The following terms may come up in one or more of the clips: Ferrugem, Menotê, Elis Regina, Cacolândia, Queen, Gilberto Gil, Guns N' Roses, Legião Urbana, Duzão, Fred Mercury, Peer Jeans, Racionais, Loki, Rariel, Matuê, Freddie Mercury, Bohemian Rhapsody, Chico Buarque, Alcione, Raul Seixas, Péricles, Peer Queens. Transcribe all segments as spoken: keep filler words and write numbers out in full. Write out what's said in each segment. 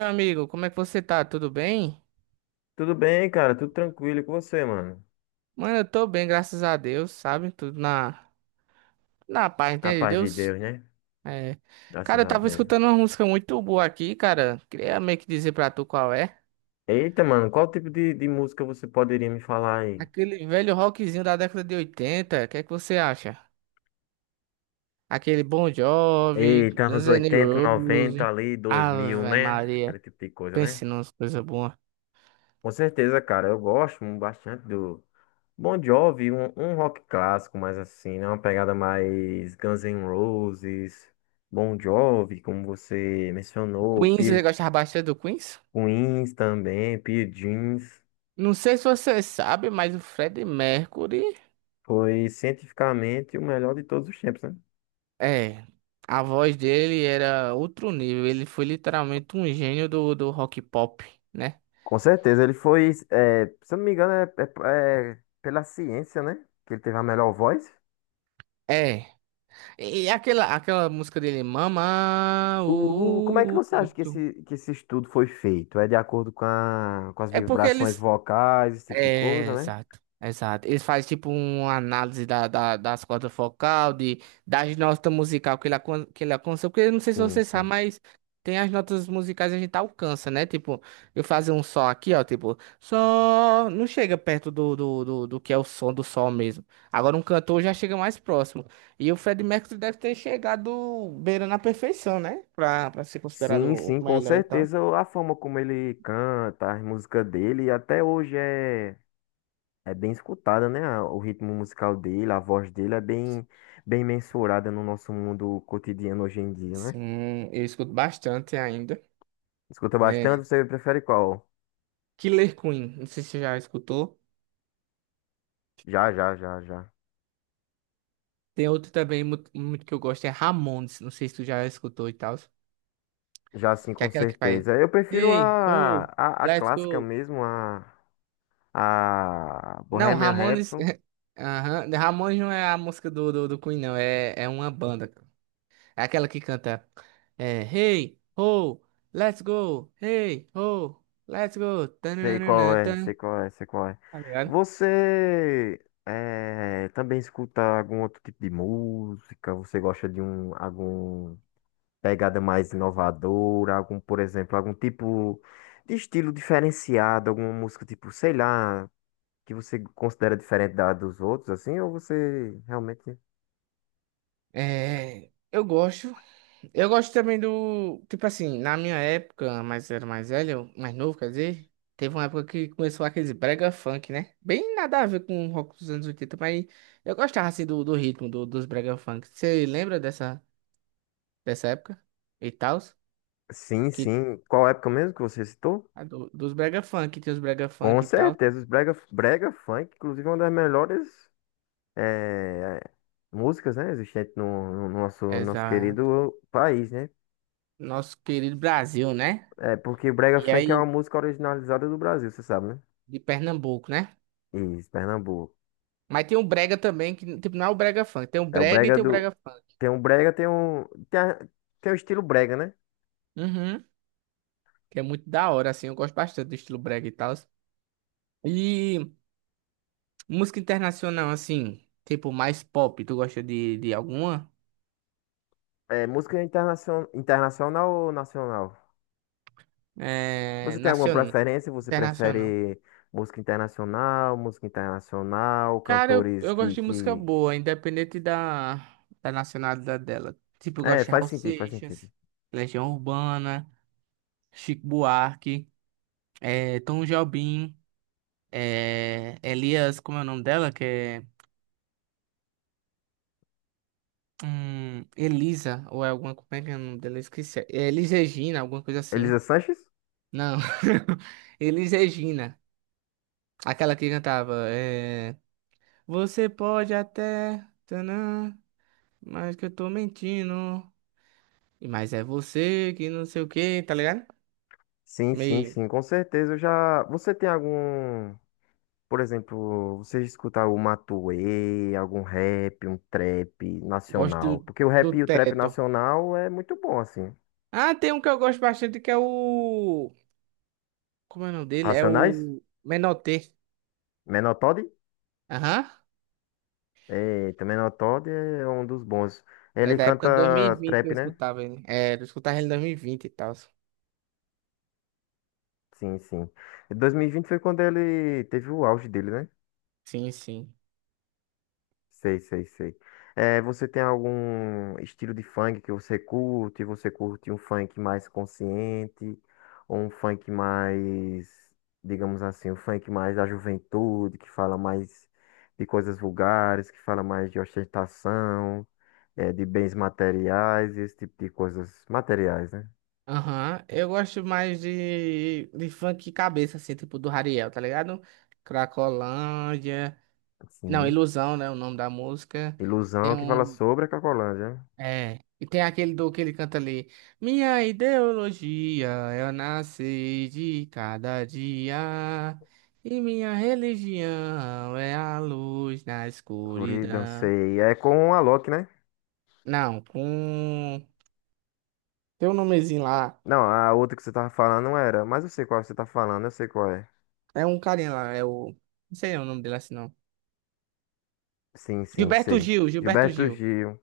Meu amigo, como é que você tá? Tudo bem? Tudo bem, cara? Tudo tranquilo e com você, mano? Mano, eu tô bem, graças a Deus, sabe? Tudo na, na paz, A entende? paz de Deus. Deus, né? É. Graças Cara, eu a tava Deus. escutando uma música muito boa aqui, cara. Queria meio que dizer pra tu qual é. Eita, mano, qual tipo de, de música você poderia me falar aí? Aquele velho rockzinho da década de oitenta. O que é que você acha? Aquele Bon Jovi, Eita, anos Guns N' oitenta noventa Roses. ali, dois mil, Ave né? Aquele Maria, tipo de coisa, né? pense numas coisas boas. Com certeza, cara, eu gosto bastante do Bon Jovi, um, um rock clássico, mais assim, né? Uma pegada mais Guns N' Roses, Bon Jovi, como você mencionou, Queens, você Peer gostava bastante do Queens? Queens também, Peer Jeans. Não sei se você sabe, mas o Freddie Mercury. Foi cientificamente o melhor de todos os tempos, né? É, a voz dele era outro nível. Ele foi literalmente um gênio do, do rock pop, né? Com certeza, ele foi, é, se eu não me engano, é, é- é pela ciência, né? Que ele teve a melhor voz. É. E aquela, aquela música dele, Mama, uh, O, o- como é que uh, uh, uh, você acha que muito. esse, que esse estudo foi feito? É de acordo com, a- com as É porque ele, vibrações vocais, esse tipo de é, coisa, né? exato, exato. Eles fazem tipo uma análise da, da- das cordas focal, de, das notas musical que ele, alcan- que ele alcança, porque eu não sei se Sim, você sabe, sim. mas tem as notas musicais que a gente alcança, né? Tipo, eu fazer um sol aqui, ó, tipo, só não chega perto do, do, do, do que é o som do sol mesmo. Agora um cantor já chega mais próximo. E o Freddie Mercury deve ter chegado beirando a perfeição, né? Pra, pra ser considerado Sim, o sim, com melhor e tal. certeza a forma como ele canta, as músicas dele, até hoje é é bem escutada, né? a- O ritmo musical dele, a voz dele é bem, bem mensurada no nosso mundo cotidiano hoje em dia, né? Sim, eu escuto bastante ainda. Escuta bastante, você prefere qual? Killer Queen, não sei se você já escutou. Já, já, já, já. Tem outro também muito, muito que eu gosto, é Ramones, não sei se tu já escutou e tal. Já, sim, Que é com aquela que faz. certeza. Eu prefiro Hey, a, ho, a, a let's clássica go. mesmo, a, a Não, Bohemian Ramones. Rhapsody. Aham, Ramones não é a música do, do, do Queen, não. É, é uma banda. É aquela que canta. É, hey, ho, let's go. Hey, ho, let's go. Sei qual Tananana, é, tan. sei qual é, sei qual é. Tá ligado? Você eh, também escuta algum outro tipo de música? Você gosta de um, algum pegada mais inovadora, algum, por exemplo, algum tipo de estilo diferenciado, alguma música tipo, sei lá, que você considera diferente da dos outros, assim, ou você realmente. É, eu gosto. Eu gosto também do. Tipo assim, na minha época, mas era mais velho, mais novo, quer dizer, teve uma época que começou aqueles brega funk, né? Bem nada a ver com o rock dos anos oitenta, mas eu gostava assim do, do ritmo do- dos brega funk. Você lembra dessa, dessa época? E tal? Sim, Que, sim. Qual época mesmo que você citou? a do- dos brega funk, tem os brega Com funk e tal. certeza, os brega, brega funk, inclusive, é uma das melhores eh, músicas, né, existentes no, no nosso, nosso Exato. querido país, né? Nosso querido Brasil, né? É, porque o brega E funk é uma aí, música originalizada do Brasil, você sabe, né? de Pernambuco, né? Isso, Pernambuco. Mas tem um brega também, que tipo, não é o brega funk, tem o É o brega e brega tem o do, brega funk. tem um brega, tem um. Tem, a- tem o estilo brega, né? Uhum. Que é muito da hora, assim. Eu gosto bastante do estilo brega e tal. E música internacional, assim, tipo mais pop, tu gosta de, de alguma? É música internacion- internacional ou nacional? É, Você tem alguma nacional, preferência? Você internacional. prefere música internacional, música internacional, Cara, eu, cantores eu gosto que, de música que... boa, independente da, da nacionalidade dela. Tipo, eu É, gosto de faz Raul sentido, faz sentido. Seixas, Legião Urbana, Chico Buarque, é, Tom Jobim, é, Elias, como é o nome dela? Que é hum, Elisa, ou é alguma, como é que é o nome dela? Eu esqueci. É Elis Regina, alguma coisa Elisa assim. Sanches? Não. Elis Regina. Aquela que cantava. É... Você pode até. Tanã, mas que eu tô mentindo. E mas é você que não sei o que, tá ligado? Sim, sim, Meio. sim, com certeza. Eu já. Você tem algum. Por exemplo, você escuta algum Matuê, algum rap, um trap Gosto nacional? do, Porque o do rap e o trap teto. nacional é muito bom, assim. Ah, tem um que eu gosto bastante que é o. Como é o nome dele? É Racionais? o Menotê. Menor Todd? Aham. Eita, Menor Todd é um dos bons. É Ele da época de dois mil e canta vinte que eu trap, né? escutava ele. É, eu escutava ele em dois mil e vinte e vinte e tal. Sim, sim. E dois mil e vinte foi quando ele teve o auge dele, né? Sim, sim. Sei, sei, sei. É, você tem algum estilo de funk que você curte? Você curte um funk mais consciente? Ou um funk mais, digamos assim, um funk mais da juventude, que fala mais de coisas vulgares, que fala mais de ostentação, é, de bens materiais, esse tipo de coisas materiais, né? Aham, eu gosto mais de, de funk cabeça, assim, tipo do Rariel, tá ligado? Cracolândia, não, Sim. Ilusão, né, o nome da música. Tem Ilusão que fala um, sobre a Cacolândia. é, e tem aquele do que ele canta ali. Minha ideologia, eu nasci de cada dia, e minha religião é a luz na Guri, escuridão. dancei. É com a Loki, né? Não, com, tem um nomezinho lá, Não, a outra que você tava falando não era. Mas eu sei qual você tá falando, eu sei qual é. é um carinha lá, é o, não sei o nome dele assim, não. Sim, sim, Gilberto sei. Gil, Gilberto Gilberto Gil. Gil.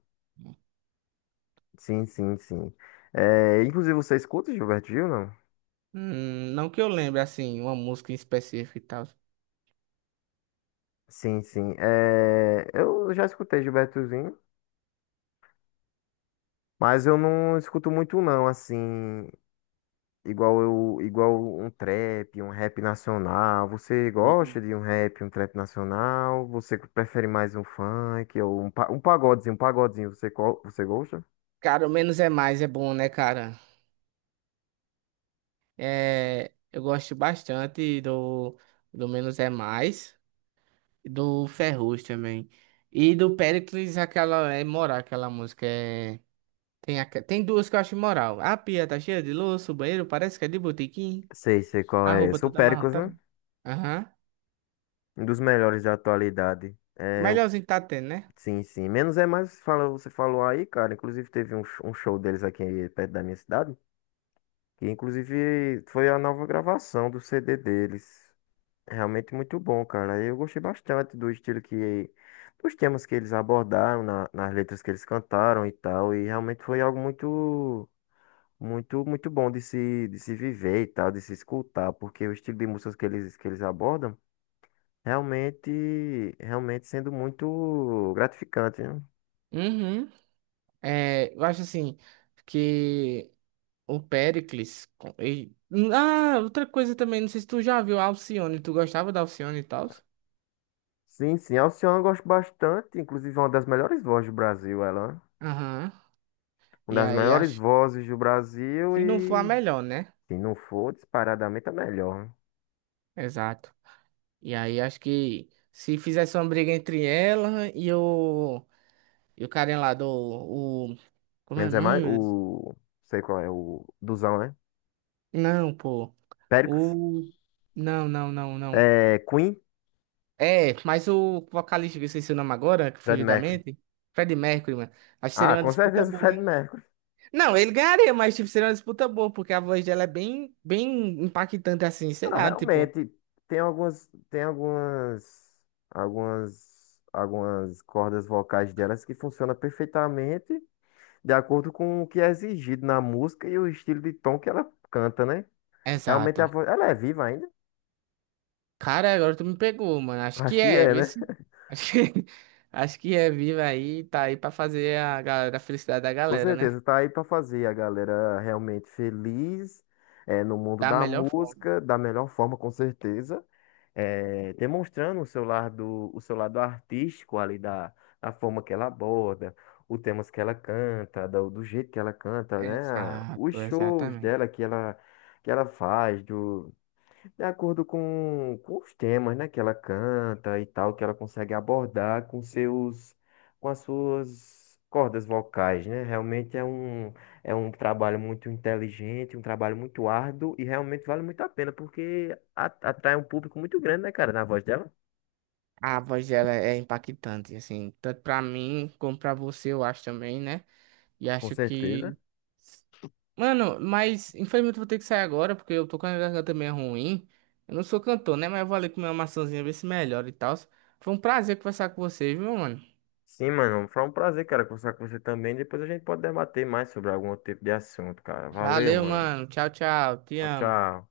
Sim, sim, sim. É, inclusive, você escuta Gilberto Gil, não? Hum, não que eu lembre, assim, uma música em específico e tal. Sim, sim. É, eu já escutei Gilbertozinho, mas eu não escuto muito, não, assim. Igual eu, igual um trap, um rap nacional. Você gosta Sim. de um rap, um trap nacional? Você prefere mais um funk ou um, pa- um pagodezinho, um pagodezinho, você, qual, você gosta? Cara, o menos é mais é bom, né, cara? É, eu gosto bastante do, do Menos é Mais, do Ferrugem também. E do Péricles, aquela é morar, aquela música é. Tem, a... ca- tem duas que eu acho imoral. A pia tá cheia de louça, o banheiro parece que é de botequim. Sei, sei qual A é roupa esse. O toda Péricles, amarrotada. né? Aham. Um dos melhores da atualidade. É, o- Melhorzinho que tá tendo, né? Sim, sim. Menos é mais, fala, você falou aí, cara. Inclusive teve um, sh- um show deles aqui perto da minha cidade. Que inclusive foi a nova gravação do C D deles. É realmente muito bom, cara. Eu gostei bastante do estilo que, dos temas que eles abordaram, na- nas letras que eles cantaram e tal. E realmente foi algo muito, muito, muito bom de se, de se viver e tal, de se escutar, porque o estilo de músicas que eles, que eles abordam, realmente, realmente sendo muito gratificante, né? Uhum. É, eu acho assim que o Péricles. com- e- Ah, outra coisa também, não sei se tu já viu a Alcione. Tu gostava da Alcione e tal? Sim, sim. Alcione eu gosto bastante, inclusive é uma das melhores vozes do Brasil, ela. Né? Aham. Uma E das aí melhores acho. vozes do Brasil Se não for a e, melhor, né? se não for, disparadamente a melhor. Exato. E aí acho que se fizesse uma briga entre ela e o. E o carinha lá do. O... Como é o Menos é mais. nome? O. Sei qual é, o. Duzão, né? Não, pô. Péricles. O. Não, não, não, não. É, Queen. É, mas o vocalista, que eu esqueci o nome agora, que Fred fugiu da Mercury. mente. Freddie Mercury, mano. Acho que Ah, seria uma com disputa certeza o boa, Fred hein? Mercury. Não, ele ganharia, mas tipo, seria uma disputa boa, porque a voz dela é bem, bem impactante assim, sei Ah, lá, tipo. realmente. Tem algumas. Tem algumas. Algumas. Algumas cordas vocais delas que funcionam perfeitamente de acordo com o que é exigido na música e o estilo de tom que ela canta, né? Realmente a Exato. voz. Ela é viva ainda? Cara, agora tu me pegou, mano. Acho Acho que que é, é, vê né? se. Acho que, acho que é viva aí, tá aí pra fazer a galera, a felicidade da Com galera, né? certeza, tá aí pra fazer a galera realmente feliz, é, no mundo Da da melhor forma. música, da melhor forma, com certeza, é, demonstrando o seu lado, o seu lado artístico ali da, da forma que ela aborda, os temas que ela canta, do, do jeito que ela canta, né? Os Exato, shows exatamente. dela que ela, que ela faz, do, de acordo com, com os temas, né, que ela canta e tal, que ela consegue abordar com seus, com as suas cordas vocais, né? Realmente é um, é um trabalho muito inteligente, um trabalho muito árduo e realmente vale muito a pena porque a- atrai um público muito grande, né, cara, na voz dela, A voz dela é impactante, assim, tanto pra mim como pra você, eu acho também, né? E com acho certeza. que. Mano, mas infelizmente eu vou ter que sair agora, porque eu tô com a garganta meio ruim. Eu não sou cantor, né? Mas eu vou ali comer uma maçãzinha, ver se melhora e tal. Foi um prazer conversar com você, viu, mano? Sim, mano, foi um prazer, cara, conversar com você também. Depois a gente pode debater mais sobre algum outro tipo de assunto, cara. Valeu, Valeu, mano. mano. Tchau, tchau. Te Tchau, amo. tchau.